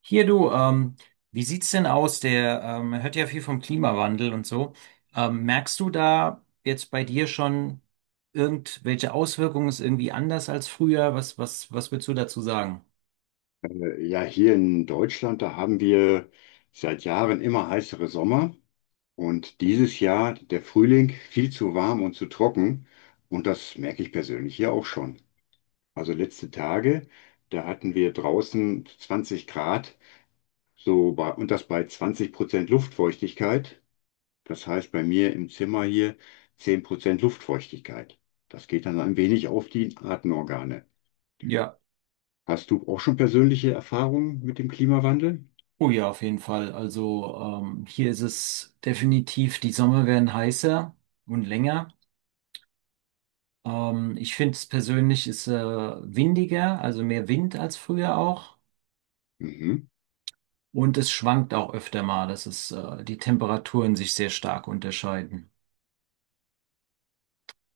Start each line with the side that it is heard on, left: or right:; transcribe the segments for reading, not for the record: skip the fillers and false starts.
right: Hier du, wie sieht's denn aus? Der Man hört ja viel vom Klimawandel und so. Merkst du da jetzt bei dir schon irgendwelche Auswirkungen? Ist irgendwie anders als früher? Was würdest du dazu sagen?
left: Ja, hier in Deutschland, da haben wir seit Jahren immer heißere Sommer, und dieses Jahr der Frühling viel zu warm und zu trocken, und das merke ich persönlich hier auch schon. Also letzte Tage, da hatten wir draußen 20 Grad, und das bei 20% Luftfeuchtigkeit. Das heißt bei mir im Zimmer hier 10% Luftfeuchtigkeit. Das geht dann ein wenig auf die Atemorgane.
right: Ja,
left: Hast du auch schon persönliche Erfahrungen mit dem Klimawandel?
right: oh ja, auf jeden Fall. Also hier ist es definitiv, die Sommer werden heißer und länger. Ich finde es persönlich ist windiger, also mehr Wind als früher auch.
left: Mhm.
right: Und es schwankt auch öfter mal, dass es die Temperaturen sich sehr stark unterscheiden.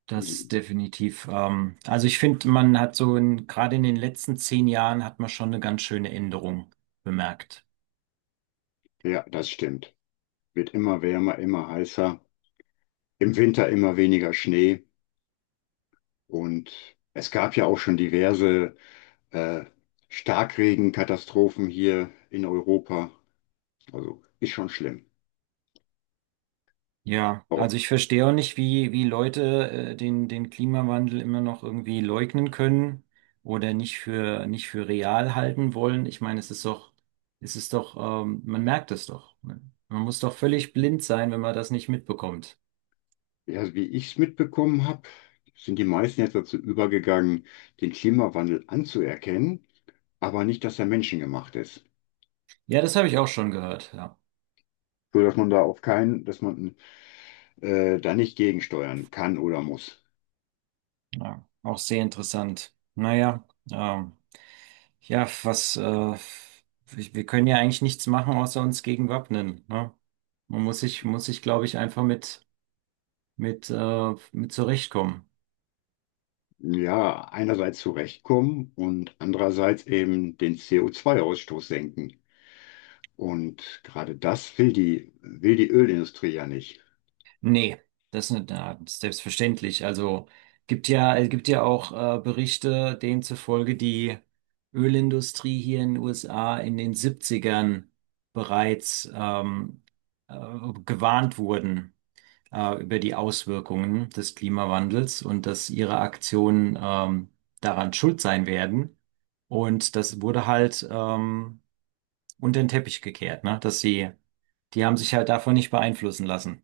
right: Das definitiv. Also ich finde, man hat gerade in den letzten 10 Jahren hat man schon eine ganz schöne Änderung bemerkt.
left: Ja, das stimmt. Wird immer wärmer, immer heißer, im Winter immer weniger Schnee. Und es gab ja auch schon diverse äh, Starkregenkatastrophen hier in Europa. Also ist schon schlimm.
right: Ja,
left: Aber
right: also ich verstehe auch nicht, wie Leute den Klimawandel immer noch irgendwie leugnen können oder nicht für real halten wollen. Ich meine, es ist doch, man merkt es doch, ne? Man muss doch völlig blind sein, wenn man das nicht mitbekommt.
left: ja, wie ich es mitbekommen habe, sind die meisten jetzt dazu übergegangen, den Klimawandel anzuerkennen, aber nicht, dass er menschengemacht ist.
right: Ja, das habe ich auch schon gehört. Ja,
left: So dass man da auf keinen, dass man da nicht gegensteuern kann oder muss.
right: ja, auch sehr interessant. Naja, ähm, ja, was, ich, wir können ja eigentlich nichts machen, außer uns gegen wappnen, ne? Muss sich, glaube ich, einfach mit zurechtkommen.
left: Ja, einerseits zurechtkommen und andererseits eben den CO2-Ausstoß senken. Und gerade das will die Ölindustrie ja nicht.
right: Nee, das ist nicht, na, selbstverständlich. Also, es gibt ja auch Berichte, denen zufolge die Ölindustrie hier in den USA in den Siebzigern bereits, äh, gewarnt wurden über die Auswirkungen des Klimawandels und dass ihre Aktionen daran schuld sein werden. Und das wurde halt unter den Teppich gekehrt, ne? Die haben sich halt davon nicht beeinflussen lassen.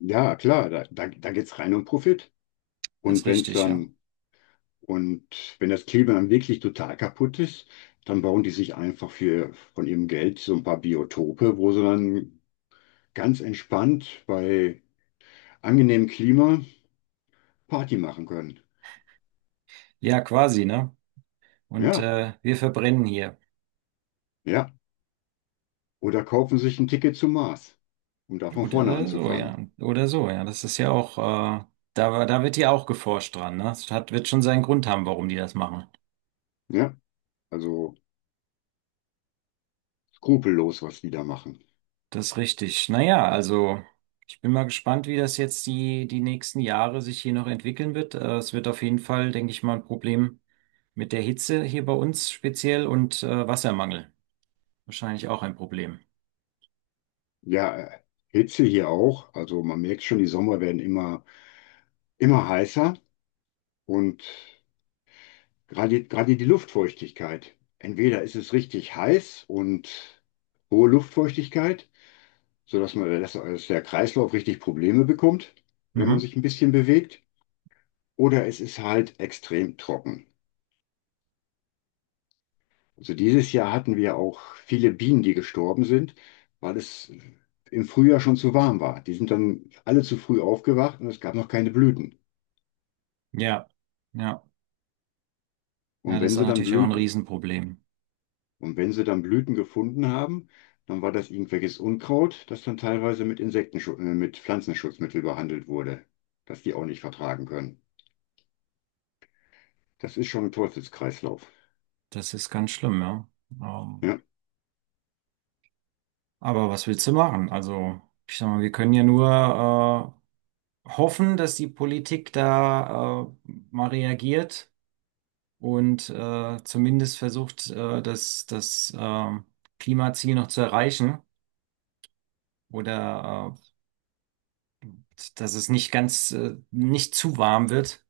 left: Ja, klar, da geht es rein um Profit.
right: Das ist
left: Und wenn es
right: richtig, ja.
left: dann, und wenn das Klima dann wirklich total kaputt ist, dann bauen die sich einfach für, von ihrem Geld so ein paar Biotope, wo sie dann ganz entspannt bei angenehmem Klima Party machen können.
right: Ja, quasi, ne? Und
left: Ja,
right: wir verbrennen hier.
left: ja. Oder kaufen sich ein Ticket zum Mars, um da von vorne
right: Oder so, ja.
left: anzufangen.
right: Oder so, ja. Das ist ja auch, da wird ja auch geforscht dran, ne? Wird schon seinen Grund haben, warum die das machen.
left: Ja, also skrupellos, was die da machen.
right: Das ist richtig. Naja, also ich bin mal gespannt, wie das jetzt die nächsten Jahre sich hier noch entwickeln wird. Es wird auf jeden Fall, denke ich mal, ein Problem mit der Hitze hier bei uns speziell und Wassermangel. Wahrscheinlich auch ein Problem.
left: Ja, Hitze hier auch. Also man merkt schon, die Sommer werden immer heißer, und gerade, gerade die Luftfeuchtigkeit. Entweder ist es richtig heiß und hohe Luftfeuchtigkeit, sodass dass der Kreislauf richtig Probleme bekommt, wenn man
right: Mhm.
left: sich ein bisschen bewegt, oder es ist halt extrem trocken. Also dieses Jahr hatten wir auch viele Bienen, die gestorben sind, weil es im Frühjahr schon zu warm war. Die sind dann alle zu früh aufgewacht und es gab noch keine Blüten.
right: Ja, ja, ja,
left: Und
right: das
left: wenn
right: ist
left: sie dann
right: natürlich auch ein
left: Blüten,
right: Riesenproblem.
left: und wenn sie dann Blüten gefunden haben, dann war das irgendwelches Unkraut, das dann teilweise mit mit Pflanzenschutzmittel behandelt wurde, das die auch nicht vertragen können. Das ist schon ein Teufelskreislauf.
right: Das ist ganz schlimm, ja. Ähm,
left: Ja,
right: aber was willst du machen? Also, ich sag mal, wir können ja nur hoffen, dass die Politik da mal reagiert und zumindest versucht, das Klimaziel noch zu erreichen oder dass es nicht ganz, nicht zu warm wird.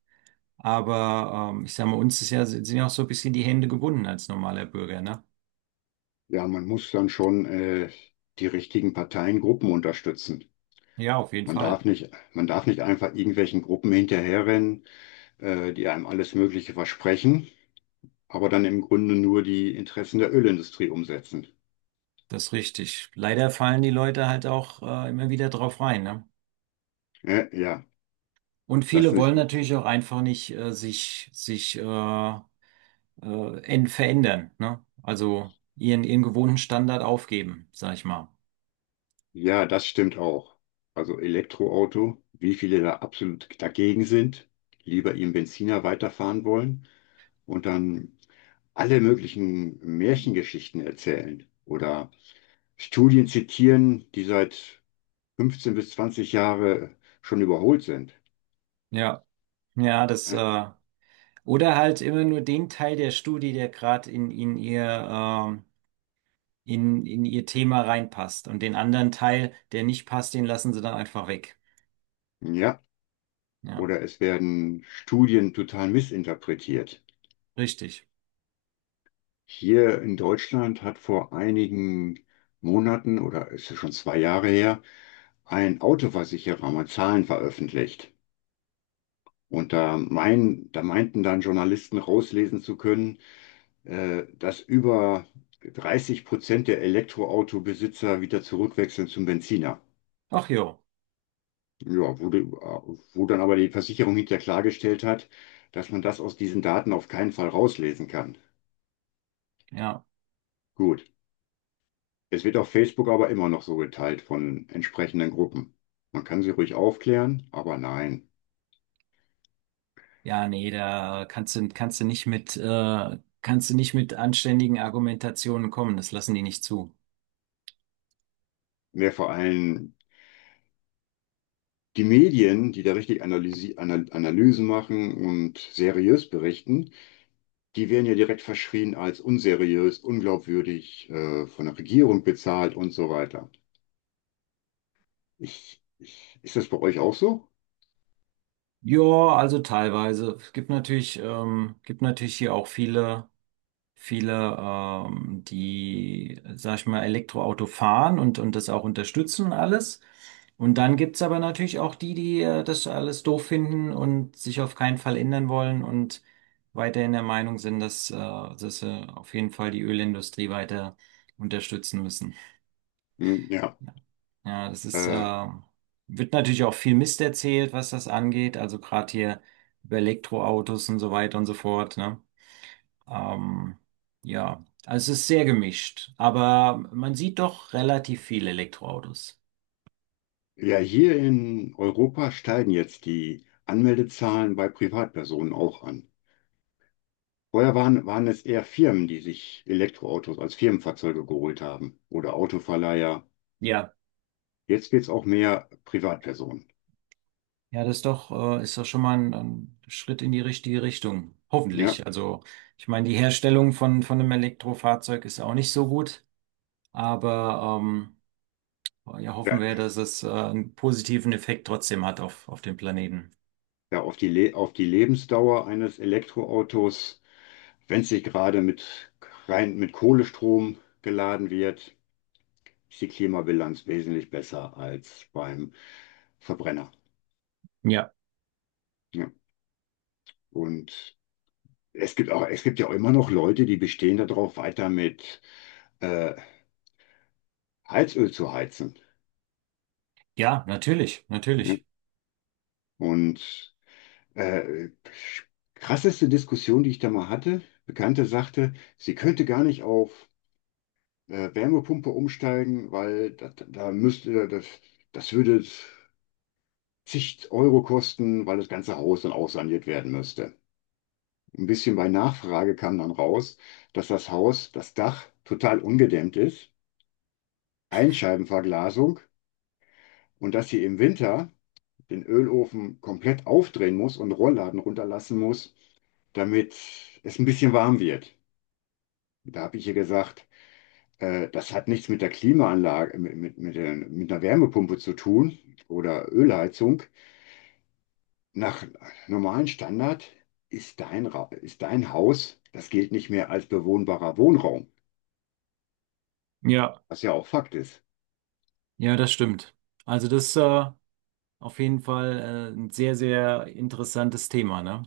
right: Aber ich sag mal, sind ja auch so ein bisschen die Hände gebunden als normaler Bürger, ne?
left: ja, man muss dann schon die richtigen Parteien, Gruppen unterstützen.
right: Ja, auf jeden
left: Man
right: Fall.
left: darf nicht, man darf nicht einfach irgendwelchen Gruppen hinterherrennen, die einem alles Mögliche versprechen, aber dann im Grunde nur die Interessen der Ölindustrie umsetzen.
right: Das ist richtig. Leider fallen die Leute halt auch immer wieder drauf rein, ne?
left: Ja, ja,
right: Und
left: das
right: viele
left: nicht,
right: wollen natürlich auch einfach nicht verändern, ne? Also ihren gewohnten Standard aufgeben, sag ich mal.
left: ja, das stimmt auch. Also Elektroauto, wie viele da absolut dagegen sind, lieber ihren Benziner weiterfahren wollen und dann alle möglichen Märchengeschichten erzählen oder Studien zitieren, die seit 15 bis 20 Jahre schon überholt sind.
right: Ja, ja, das,
left: Ein-
right: äh, oder halt immer nur den Teil der Studie, der gerade in ihr Thema reinpasst. Und den anderen Teil, der nicht passt, den lassen sie dann einfach weg.
left: Ja,
right: Ja,
left: oder es werden Studien total missinterpretiert.
right: richtig.
left: Hier in Deutschland hat vor einigen Monaten oder ist es schon zwei Jahre her, ein Autoversicherer mal Zahlen veröffentlicht. Und da meinten dann Journalisten rauslesen zu können, dass über 30% der Elektroautobesitzer wieder zurückwechseln zum Benziner.
right: Ach jo,
left: Ja, wo dann aber die Versicherung hinterher klargestellt hat, dass man das aus diesen Daten auf keinen Fall rauslesen kann.
right: ja.
left: Gut, es wird auf Facebook aber immer noch so geteilt von entsprechenden Gruppen. Man kann sie ruhig aufklären, aber nein.
right: Ja, nee, kannst du nicht kannst du nicht mit anständigen Argumentationen kommen. Das lassen die nicht zu.
left: Mehr vor allem die Medien, die da richtig Analysi Anal Analysen machen und seriös berichten, die werden ja direkt verschrien als unseriös, unglaubwürdig, von der Regierung bezahlt und so weiter. Ist das bei euch auch so?
right: Ja, also teilweise. Es gibt natürlich hier auch viele. Viele, die, sag ich mal, Elektroauto fahren und das auch unterstützen und alles. Und dann gibt's aber natürlich auch die, die das alles doof finden und sich auf keinen Fall ändern wollen und weiterhin der Meinung sind, dass sie auf jeden Fall die Ölindustrie weiter unterstützen müssen.
left: Hm, ja.
right: Ja, ja,
left: Äh,
right: wird natürlich auch viel Mist erzählt, was das angeht. Also gerade hier über Elektroautos und so weiter und so fort, ne? Ähm, ja, also es ist sehr gemischt, aber man sieht doch relativ viele Elektroautos.
left: Ja, hier in Europa steigen jetzt die Anmeldezahlen bei Privatpersonen auch an. Vorher waren es eher Firmen, die sich Elektroautos als Firmenfahrzeuge geholt haben oder Autoverleiher.
right: Ja,
left: Jetzt wird es auch mehr Privatpersonen.
right: ja, ist doch schon mal ein Schritt in die richtige Richtung.
left: Ja,
right: Hoffentlich. Also, ich meine, die Herstellung von einem Elektrofahrzeug ist auch nicht so gut, aber ja, hoffen
left: ja,
right: wir, dass es einen positiven Effekt trotzdem hat auf den Planeten.
left: ja auf die Le auf die Lebensdauer eines Elektroautos, wenn es sich rein mit Kohlestrom geladen wird, ist die Klimabilanz wesentlich besser als beim Verbrenner.
right: Ja.
left: Ja. Und es gibt auch, es gibt ja auch immer noch Leute, die bestehen darauf, weiter mit äh, Heizöl zu heizen.
right: Ja, natürlich,
left: Ne?
right: natürlich.
left: Und äh, krasseste Diskussion, die ich da mal hatte, Bekannte sagte, sie könnte gar nicht auf Wärmepumpe umsteigen, weil das würde zig Euro kosten, weil das ganze Haus dann aussaniert werden müsste. Ein bisschen bei Nachfrage kam dann raus, dass das Dach total ungedämmt ist, Einscheibenverglasung. Und dass sie im Winter den Ölofen komplett aufdrehen muss und Rollladen runterlassen muss, damit es ein bisschen warm wird. Da habe ich ihr gesagt, das hat nichts mit der Klimaanlage, mit einer Wärmepumpe zu tun oder Ölheizung. Nach normalem Standard ist dein Haus, das gilt nicht mehr als bewohnbarer Wohnraum,
right: Ja,
left: was ja auch Fakt ist.
right: ja, das stimmt. Also das, äh, Auf jeden Fall ein sehr, sehr interessantes Thema, ne?